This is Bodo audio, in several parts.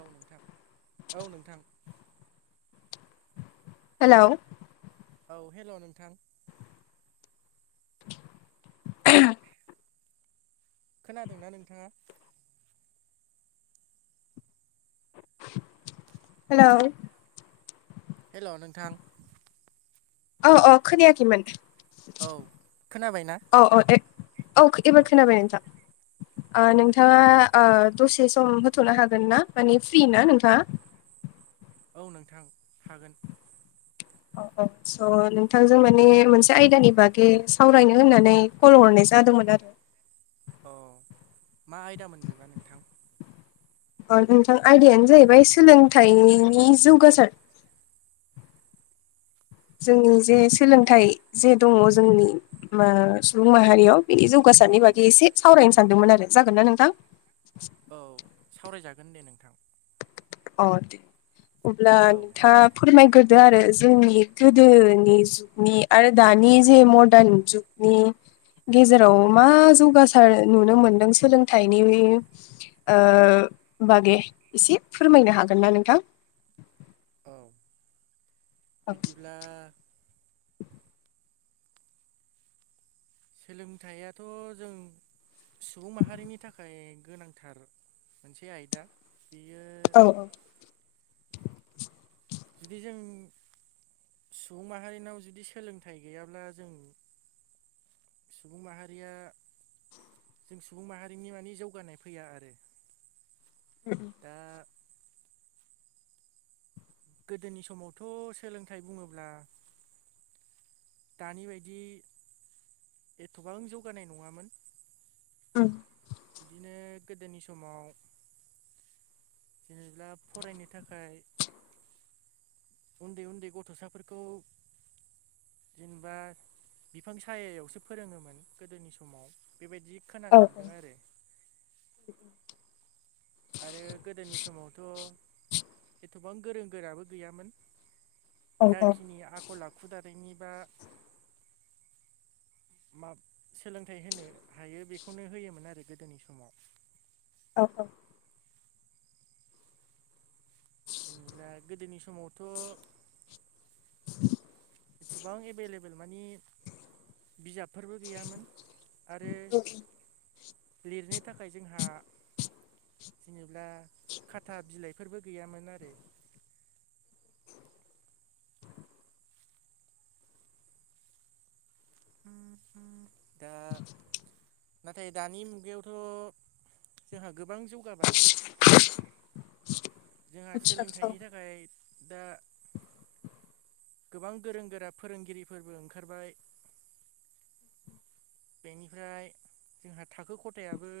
औ नोंथां औ नोंथां हेल' औ हेल' नोंथां [inaudible] खोनादोंना नोंथाङा? हेल' हेल' नोंथां औ अ' खोनायाखैमोन औ खोनाबायना औ औ औ एबार खोनाबाय नोंथां औ ओ दे नोंथाङा ओ दसे सम होथ'नो हागोन ना माने फ्रि ना नोंथाङा। औ नोंथां हागोन। औ औ स' नोंथांजों माने मोनसे आयदानि बागै सावरायनो होननानै कल हरनाय जादोंमोन आरो औ मा आयदा मोन बेबा नोंथां अ नोंथां आयदायानो जाहैबाय सोलोंथाइनि जौगासार। जोंनि जे सोलोंथाइ जे दङ' जोंनि मा सुबुं माहारियाव बिनि जौ औ गासारनि बागै एसे सावरायनो सान्दोंमोन आरो जागोन ना नोंथां? औ, सावराय जागोन दे नोंथां। अह दे। अब्ला औ नोंथां फोरमायग्रोदो आरो जोंनि गोदोनि जुगनि आरो दानि जे मरदान जुग नि गेजेराव मा जौगासार नुनो मोन्दों सोलोंथाइनि ओ बागे एसे फोरमायनो हागोन ना नोंथां? औ बिदिब्ला सोलोंथायाथ' जों सुबुं माहारिनि थाखाय गोनांथार मोनसे आयदा। बेयो औ जुदि जों सुबुं माहारिनाव जुदि सोलोंथाइ गैयाब्ला जों सुबुं माहारिया जों सुबुं माहारिनि मानि जौगानाय फैया आरो। [inaudible] दा गोदोनि समावथ' सोलोंथाइ बुङोब्ला दानि बायदि एथ'बां जौगानाय नङामोन। औ बिदिनो गोदोनि समाव जेनोब्ला फरायनो थाखाय उन्दै उन्दै गथ'साफोरखौ जेनोबा बिफां सायायावसो फोरोङोमोन गोदोनि समाव बेबायदि खोनानो मोन्दों आरो। आरो गोदोनि समावथ' एथ'बां गोरों गोराबो गैयामोन औ जाखिनि आखल आखु दानायनि बा माब-सोलोंथाइ होनो हायो बेखौनो होयोमोन आरो गोदोनि समाव। औ औ। जेनोब्ला गोदोनि समावथ' [inaudible] एथ'बां एभेलेबेल मानि बिजाबफोरबो गैयामोन आरो लिरनो थाखाय जोंहा जेनोब्ला खाथा बिलाइ फोरबो गैयामोन आरो। दा नाथाय दानि मुगायावथ' जोंहा गोबां जौगाबाय। जोंहा आतसा औ आदसा सोलोंथाइनि थाखाय दा गोबां गोरों गोरा फोरोंगिरिफोरबो ओंखारबाय। बेनिफ्राय जोंहा थाखो खथायाबो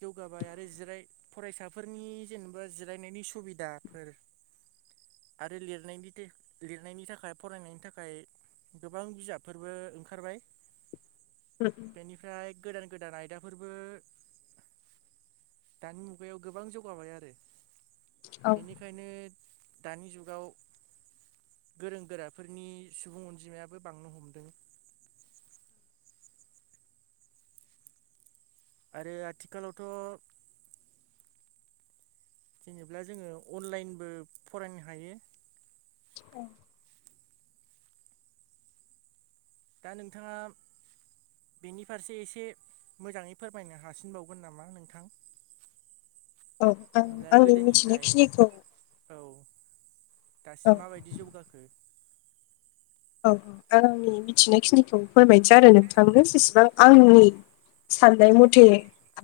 जौगाबाय आरो जिराय फरायसाफोरनि जेनोबा जिरायनायनि सुबिदाफोर ‌ आरो लिरनायनि थे-लिरनायनि थाखाय फरायनायनि थाखाय गोबां बिजाबफोरबो ओंखारबाय। [unintelligible] बेनिफ्राय गोदान गोदान आयदाफोरबो दानि मुगायाव गोबां जौगाबाय आरो। औ बेनिखायनो दानि जुगाव गोरों गोराफोरनि सुबुं अनजिमायाबो बांनो हमदों। आरो आथिखालावथ' जेनोब्ला जोङो अनलाइनबो फरायनो हायो। औ दा नोंथाङा बेनि फारसे एसे मोजाङै फोरमायनो हासिनबावगोन नामा नोंथां। [inaudible] औ आं जेनेबा आंनि गोदोनिफ्राय मिथिनायखिनिखौ औ दासिम औ माबायदि जौगाखो। औ आंनि मिथिनायखिनिखौ फोरमायसै आरो नोंथांनो जेसेबां आंनि साननाय मथे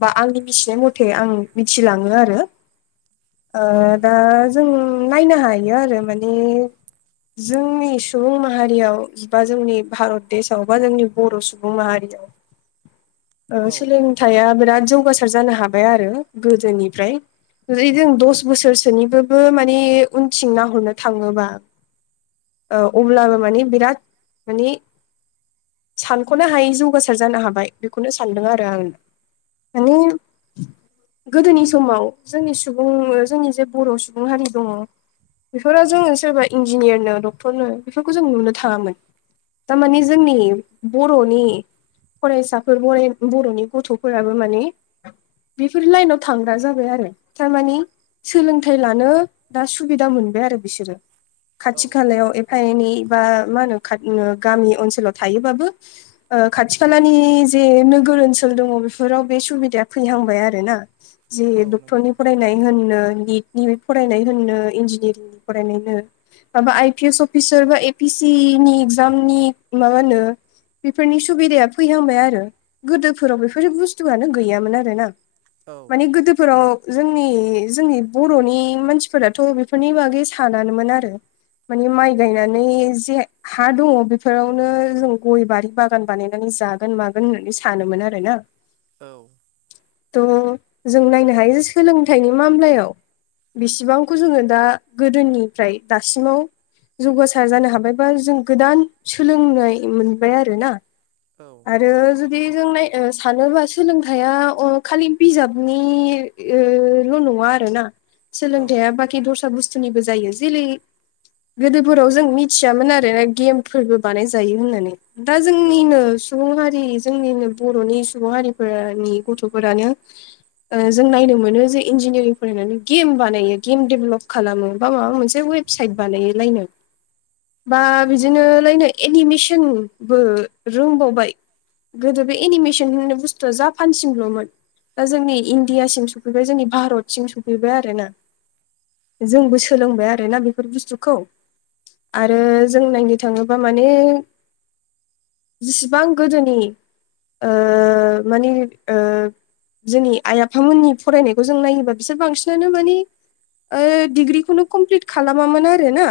बा आंनि मिसिनाय मथे आं मिथिलाङो आरो ओ औ दा नोंथां जों नायनो हायो आरो माने जोंनि सुबुं मा हारियाव जि बा जोंनि भारत देशआव बा जोंनि बर' सुबुं माहारियाव ओ औ सोलोंथाया बिराद जौगासार जानो हाबाय आरो गोदोनिफ्राय जि जों दस बोसोरसोनिबोबो माने उनथिं नाहरनो थाङोबा औ अब्लाबो मानि बिराद मानि सानख'नो हायै जौगासार जानो हाबाय। बेखौनो सानदों आरो आं माने गोदोनि समाव जोंनि सुबुं जोंनि जे बर' सुबुं हारि दङ। बेफोरो औ जोङो सोरबा इन्जिनियारनो डक्टरनो फोखौ जों नुनो थाङामोन। था माने जोंनि बर'नि फरायसा फोर बरेन बर'नि गथ'फोराबो माने बेफोर लाइनाव थांग्रा जाबाय आरो थारमानि सोलोंथाइ लानो दा सुबिदा मोनबाय आरो बिसोरो खाथि औ खालायाव एब खायनि बा मा होनो खाथ नो‌ गामि ओनसोलाव थायोबाबो ओ खाथि खालानि जे नोगोर ओनसोल दङ बेफोराव बे सुबिदाया फैहांबाय आरो ना। जि औ नंगौ डक्टरनि फराय नाय होननो निदनि फरायनाय होननो इनजिनिर फरायनो माबा आइ पि एस अफ बिसोरबा एपि सि नि इगजामनि माबा होनो बेफोरनि सुबिदाया फैहांबाय आरो गोदोफोराव बेफोर बुस्थुआनो गैयामोन आरो ना। औ माने गोदो फोराव जोंनि जोंनि बर'नि मानसिफोराथ' बेफोरनि बागै सानानोमोन आरो। माने माइ गायनानै जे हा दङ बेफोरावनो जों गय बारि बागान बानायनानै जागोन मागोन होननानै सानोमोन आरो ना। औ थ' जों नायनो हायो जे सोलोंथाइनि मामलायाव बिसिबांखौ जोङो दा गोदोनिफ्राय दासिमाव जौगासार जानो हाबायबा जों गोदान सोलोंनाय मोनबाय आरो ना। औ। आरो जुदि जों नाय ओ सानोबा सोलोंथाया अ' खालि बिजाबनि ओ ल' नङा आरो ना। सोलोंथाया बाखि दस्रा बुस्थुनिबो जायो। जेलै गोदोफोराव जों मिथियामोन आरोना गेमफोरबो बानायजायो होननानै दा औ जोंनिनो सुबुं हारि जोंनिनो बर'नि सुबुं हारिफोरनि गथ'फोरानो ओ जों नायनो मोनो जे इन्जिनियारिं फरायनानै गेम बानायो गेम देबलप खालामो बा माबा मोनसे वेबसाइट बानायो लायनो। औ बा नंगौ बिदिनो लायनो एनिमेसनबो रोंबावबाय गोदो बे एनिमेसन होननाय बुस्थुआ जापानसिमल'मोन दा जोंनि इण्डियासिम सफैबाय जोंनि भारतसिम सफैबाय आरो ना। जोंबो सोलोंबाय आरो ना बेफोर बुस्थुखौ। आरो जों नायनो थाङोब्ला माने जिसिबां गोदोनि ओ माने ओ जोंनि आइ आफामोननि फरायनायखौ जों नायोबा बिसोर बांसिनानो माने ओ डिग्रिखौनो कमप्लिट खालामामोन आरो ना।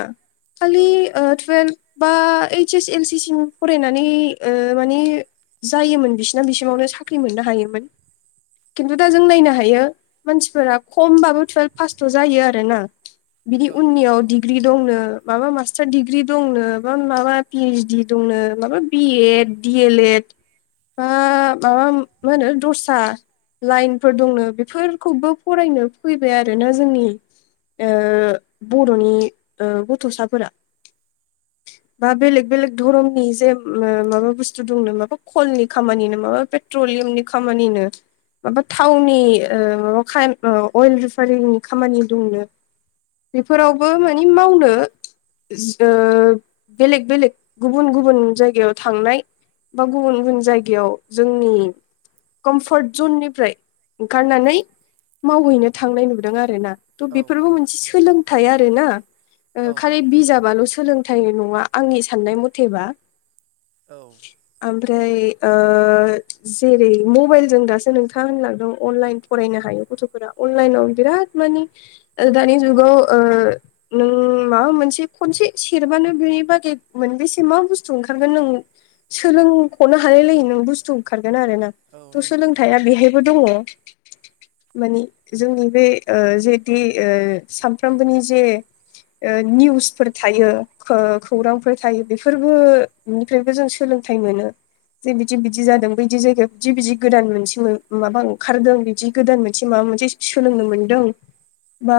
औ खालि ओ टुवेल्भ बा ओइस एस एल सि सिम फरायनानै ओ माने जायोमोन बिसिना बिसिमावनो साख्रि मोननो हायोमोन खिन्थु दा जों नायनो हायो। मानसिफोरा खमबाबो टुयेल्भ पासथ' जायो आरो ना। बिदि औ उननियाव नंगौ डिग्रि दंनो माबा मास्टार डिग्रि दंनो बा माबा पिएइसडि दंनो माबा बिएड डि एल एड। बा माबा मा होनो दस्रा लाइनफोर दंनो बेफोरखौबो फरायनो फैबाय आरोना जोंनि बर'नि गथ'साफोरा [inaudible] बा बेलेग बेलेग धरमनि जे माबा बुस्थु दंनो माबा खलनि खामानिनो माबा पेट्रलियामनि खामानिनो माबा थावनि खाय अइल रिफारिनि खामानि दंनो बेफोरावबो माने मावनो ओ बेलेग बेलेग गुबुन गुबुन जायगायाव थांनाय बा गुबुन गुबुन जायगायाव जोंनि कमफर्ट जननिफ्राय ओंखारनानै मावहैनो थांनाय नुदों आरो ना थ' औ बेफोरबो मोनसे सोलोंथाइ आर ना ओ औ खालि नंगौ बिजाबाल' सोलोंथाइ नङा आंनि सान्नाय मुथेबा। औ आमफ्राय ओ जेरै मबाइलजों दासो नोंथाङा होनलांदों अनलाइन फरायनो हायो गथ'फोरा अनलाइनाव बिराद मानि दानि जुगाव नों माबा मोनसे खनसे सेरबानो बेनि बागै मोनबेसे मा बुस्थु ओंखारगोन नों सोलोंख'नो हालाय लाय नों बुस्थु ओंखारगोन आरोोना औ थ' नंगौ औ सोलोंथायाइा बेहायबो दङ माने जोंनि बे ओ जेेति ओ सामफ्रामबोनि जे ओ निउसफोर थायो खो-खौरांफोर थायो बेफोरबो निफ्रायबो जों सोलों थाइ मोनो। जे बिदि बिदि जादों बैदि जायगायाव बिदि बिदि गोदान मोनसे माबा ओंखारदों बिदि गोदान मोनसे माबा मोनसे सोलोंनो मोनदों [inaudible] बा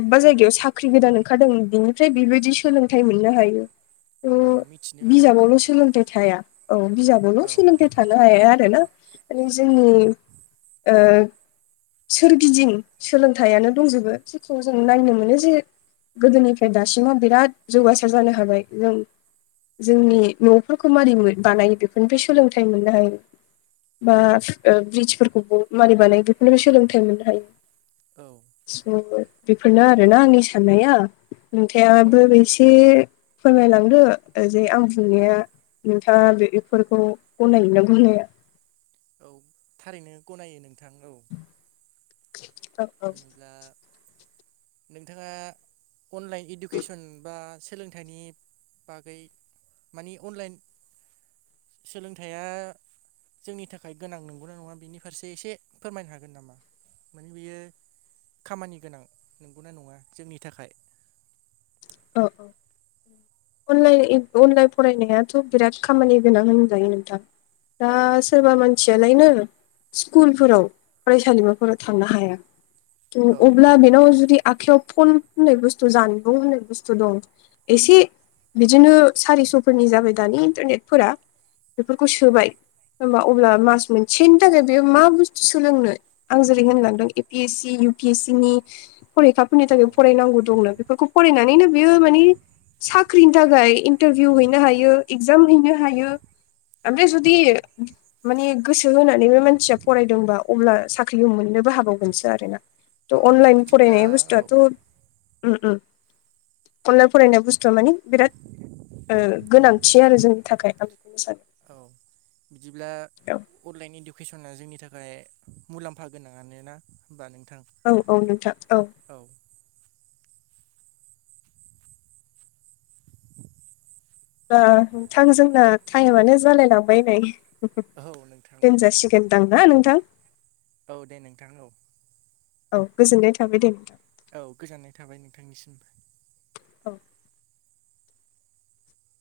अबेबा जायगायाव साख्रि गोदान ओंखारदों बिनिफ्राय बेबायदि सोलोंथाइ मोननो हायो औ मिथिनो हायो औ बिजाबावल' सोलोंथाइ थाया बिदिनो औ बिजाबावल' सोलोंथाइ थानो हाया आरोना माने जोंनि सोरगिदिं सोलोंथाइयानो दंजोबो जेखौ जों नायनो मोनो जे गोदोनिफ्राय दासिमाव बिराद जौगासार जानो हाबाय जों। जोंनि न'फोरखौ मारै बानायो बेफोरनिफ्राय सोलोंथाइ मोननो हायो बा ओ ब्रिदजफोरखौबो मानि बानायो बेफोरनोबो सोलोंथाइ मोननो हायो। औ स' बेफोरनो आरोना आंनि साननाया औ नोंथाबो एसे फोरमायलांदो जे आं बुंनाया नोंथाङा बेफोरखौ गनायोना गनाया औ थारैनो गनायो नोंथां औ। औ औ जेनेब्ला नोंथाङा अनलाइन इडुकेसन बा सोलोंथाइनि बागै मानि अनलाइन सोलोंथाइया जोंनि थाखाय गोनां नंगौना नङा बिनि फारसे एसे फोरमायनो हागोन नामा मान बेयो खामानि गोनां नंगौना नङा जोंनि थाखाय औ अनलाइन अनलाइन फरायनायाथ' बिराद खामानि गोनां होनजायो नोंथां दा औ सोरबा मानसियालायनो स्कुलफोराव फरायसालिमाफोराव थांनो हाया औ थ' अब्ला बेनाव जुदि आखायाव फन होन्नाय बुस्थु जानबुं होननाय बुस थ' दं एसे बिदिनो सारिस'फोरनि जाबाय दानि इन्टारनेटफोरा। बेफोरखौ सोबाय होमबा अब्ला मास मोनसेनि थाखाय बेयो मा बुस्थु सोलोंनो आं जेरै होनलांदों A P S C U P S C नि फरिखाफोरनि औ थाखाय फरायनांगौ दंनो बेफोरखौ फरायनानैनो फोर मानि साख्रिनि थाखाय इन्टारभिउ हैनो हायो इगजाम हैनो हायो। आमफ्राय जुदि औ मानि गोसो होनानै बे मानसिया फरायदोंबा अब्ला साख्रि मोननोबो हा बावगोनसो आरोना औ थ' अनलाइन बिदिब्ला फरायनाय औ बुस्थुआथ' ओम ओम। अनलाइन फरायनाय बुस्थुआ मानि बिराद गोनांथि आरो जोंनि थाखाय आं बेखौनो सानो। औ बिदिब्ला औ अनलाइन इडुकेसना जोंनि थाखाय मुलाम्फा गोनाङानोना होमबा नोंथां। औ औ नोंथां औ। औ। होमबा नोंथां जोंना टाइमानो जालायलांबाय नै। औ नोंथां दोनजासिगोनदां ना नोंथां? औ दे नोंथां औ। औ गोजोननाय थाबाय दे नोंथां। औ गोजोननाय थाबाय नोंथांनिसिमबो। औ।